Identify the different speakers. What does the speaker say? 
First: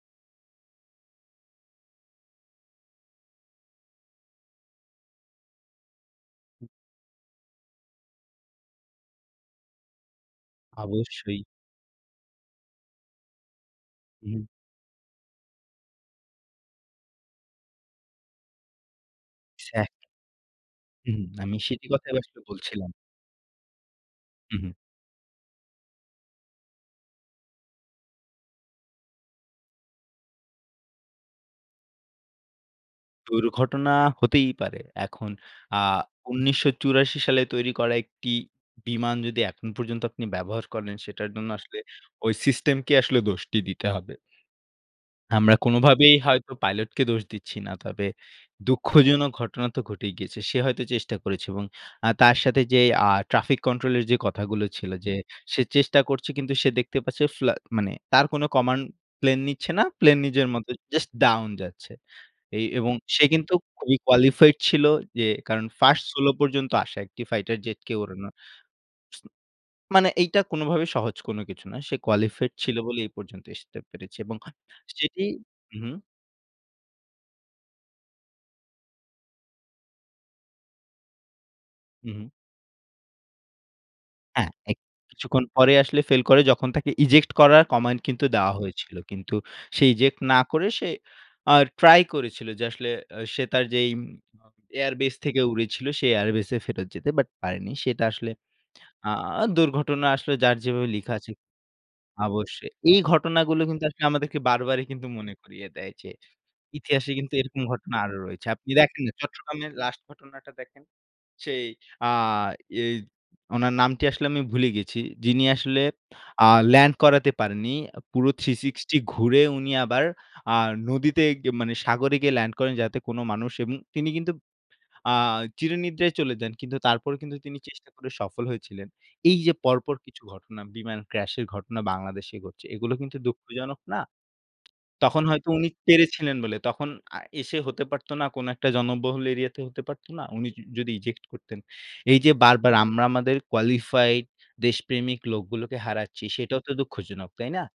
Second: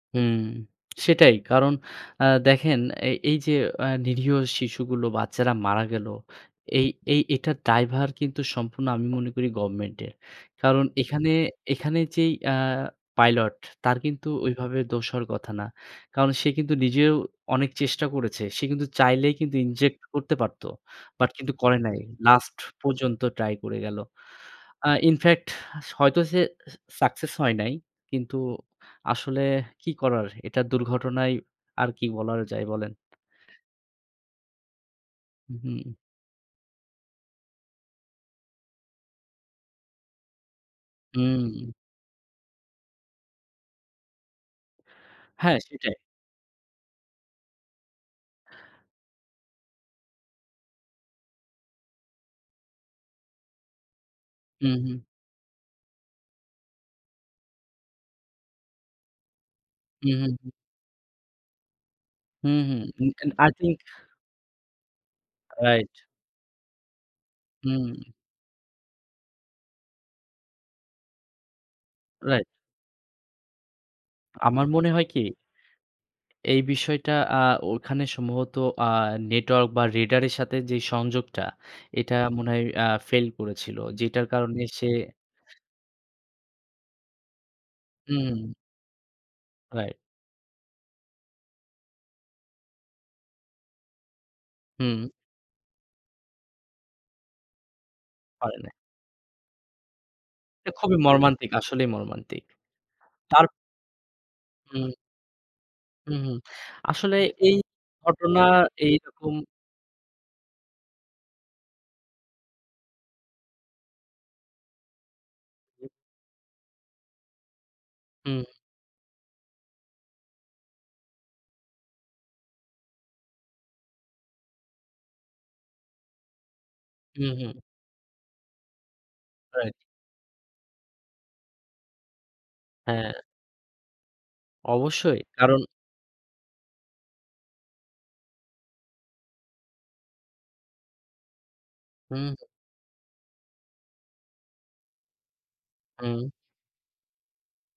Speaker 1: হুম, সেটাই কারণ আ দেখেন এ এই যে আ নিরীহ শিশুগুলো বাচ্চারা মারা গেল। এই, এই এটার দ্বায়ভার কিন্তু সম্পূর্ণ আমি মনে করি গভর্নমেন্টের। কারণ এখানে,
Speaker 2: অবশ্যই।
Speaker 1: এখানে, যেই আ পাইলট তার কিন্তু
Speaker 2: হুম।
Speaker 1: ওইভাবে দোষ হওয়ার কথা না। কারণ সে কিন্তু নিজেও অনেক চেষ্টা করেছে। সে কিন্তু চাইলে কিন্তু
Speaker 2: স্যা
Speaker 1: ইনজেক্ট করতে পারতো।
Speaker 2: হু, হু,
Speaker 1: বাট কিন্তু
Speaker 2: আমি
Speaker 1: করে
Speaker 2: সেটির
Speaker 1: নাই।
Speaker 2: কথাই আসলে
Speaker 1: লাস্ট
Speaker 2: বলছিলাম।
Speaker 1: পর্যন্ত ট্রাই করে গেল।
Speaker 2: হু, হু।
Speaker 1: আ ইনফেক্ট হয়তো সে সাকসেস হয় নাই। কিন্তু আসলে কি করার এটা দুর্ঘটনাই আর কি বলার যায় বলেন?
Speaker 2: দুর্ঘটনা হতেই পারে। এখন
Speaker 1: হু,
Speaker 2: আ
Speaker 1: হুম।
Speaker 2: ১৯৮৪ সালে তৈরি করা একটি বিমান যদি এখন পর্যন্ত আপনি ব্যবহার করেন সেটার জন্য
Speaker 1: হুম।
Speaker 2: আসলে ওই সিস্টেমকে আসলে দোষটি দিতে হবে। আমরা
Speaker 1: হ্যাঁ সেটাই।
Speaker 2: কোনোভাবেই হয়তো পাইলটকে দোষ দিচ্ছি না। তবে দুঃখজনক ঘটনা তো ঘটেই গিয়েছে। সে হয়তো চেষ্টা করেছে। এবং আ তার সাথে যেই আ ট্রাফিক কন্ট্রোল এর যে কথাগুলো
Speaker 1: হু,
Speaker 2: ছিল
Speaker 1: হু।
Speaker 2: যে, সে চেষ্টা করছে কিন্তু সে দেখতে পাচ্ছে ফ্লা মানে তার কোনো কমান্ড প্লেন নিচ্ছে না।
Speaker 1: হু,
Speaker 2: প্লেন
Speaker 1: হু,
Speaker 2: নিজের
Speaker 1: হু।
Speaker 2: মতো জাস্ট ডাউন যাচ্ছে। এ
Speaker 1: হুম, হুম,
Speaker 2: এবং
Speaker 1: উ
Speaker 2: সে
Speaker 1: এন আই
Speaker 2: কিন্তু
Speaker 1: থিংক
Speaker 2: খুবই কোয়ালিফাইড ছিল যে কারণ
Speaker 1: রাইট।
Speaker 2: ফার্স্ট সোলো পর্যন্ত আসা একটি ফাইটার
Speaker 1: হুম।
Speaker 2: জেটকে ওড়ানো মানে এইটা কোনোভাবে সহজ কোন কিছু না। সে
Speaker 1: রাইট।
Speaker 2: কোয়ালিফাইড ছিল বলেই এই পর্যন্ত আসতে পেরেছি এবং
Speaker 1: আমার মনে হয় কি
Speaker 2: সেটি হু, হু।
Speaker 1: এই বিষয়টা আ ওখানে সম্ভবত আ নেটওয়ার্ক বা রেডারের সাথে যেই সংযোগটা
Speaker 2: হু,
Speaker 1: এটা
Speaker 2: হু।
Speaker 1: মনে হয় আ ফেইল করেছিল। যেটার
Speaker 2: হ্যাঁ,
Speaker 1: কারণে
Speaker 2: এক
Speaker 1: সে
Speaker 2: কিছুক্ষণ পরে আসলে ফেইল করে যখন তাকে ইজেক্ট করার কমান্ড কিন্তু
Speaker 1: হুম।
Speaker 2: দেওয়া হয়েছিল। কিন্তু সে
Speaker 1: রাইট
Speaker 2: ইজেক্ট না করে সে আ ট্রাই করেছিল যে আসলে আ সে তার যেইম
Speaker 1: হুম।
Speaker 2: এয়ারবেস থেকে উড়েছিল সে এয়ারবেস ফেরত যেতে বাট পারেনি। সেটা আসলে
Speaker 1: পারে নাই।
Speaker 2: আ দুর্ঘটনা আসলো যার
Speaker 1: এটা
Speaker 2: যেভাবে
Speaker 1: খুবই
Speaker 2: লিখা আছে
Speaker 1: মর্মান্তিক। আসলেই মর্মান্তিক।
Speaker 2: অবশ্যই। এই
Speaker 1: তার
Speaker 2: ঘটনাগুলো কিন্তু আসলে আমাদেরকে বারবারই
Speaker 1: হুম।
Speaker 2: মনে করিয়ে দেয় যে
Speaker 1: হুম, হ।
Speaker 2: ইতিহাসে
Speaker 1: আসলে
Speaker 2: কিন্তু
Speaker 1: এই
Speaker 2: এরকম ঘটনা আরো
Speaker 1: ঘটনা
Speaker 2: রয়েছে। আপনি দেখেন না
Speaker 1: এইরকম
Speaker 2: চট্টগ্রামের লাস্ট ঘটনাটা দেখেন, সেই আ এই উনার নামটি আসলে আমি ভুলে গেছি। যিনি আসলে আ ল্যান্ড করাতে পারেননি। পুরো
Speaker 1: হুম।
Speaker 2: 360 ঘুরে উনি আবার আ নদীতে গি আ মানে সাগরে গিয়ে ল্যান্ড করেন যাতে কোনো মানুষ এবং তিনি কিন্তু আ চিরনিদ্রায় চলে যান। কিন্তু তারপর
Speaker 1: হু,
Speaker 2: কিন্তু তিনি
Speaker 1: হু।
Speaker 2: চেষ্টা করে সফল হয়েছিলেন। এই যে
Speaker 1: রাইট।
Speaker 2: পরপর কিছু ঘটনা বিমান ক্রাশ এর ঘটনা বাংলাদেশে ঘটছে, এগুলো কিন্তু
Speaker 1: হ্যাঁ।
Speaker 2: দুঃখজনক না?
Speaker 1: অবশ্যই,
Speaker 2: তখন হয়তো
Speaker 1: কারণ
Speaker 2: উনি পেরেছিলেন বলে। তখন আ এসে হতে পারতো না, কোনো একটা জনবহুল এরিয়া তে হতে পারত না? উনি য যদি ইজেক্ট করতেন। এই যে
Speaker 1: হুম।
Speaker 2: বারবার আমরা আমাদের কোয়ালিফাইড দেশপ্রেমিক লোকগুলোকে
Speaker 1: হুম।
Speaker 2: হারাচ্ছি সেটাও তো দুঃখজনক। তাই না?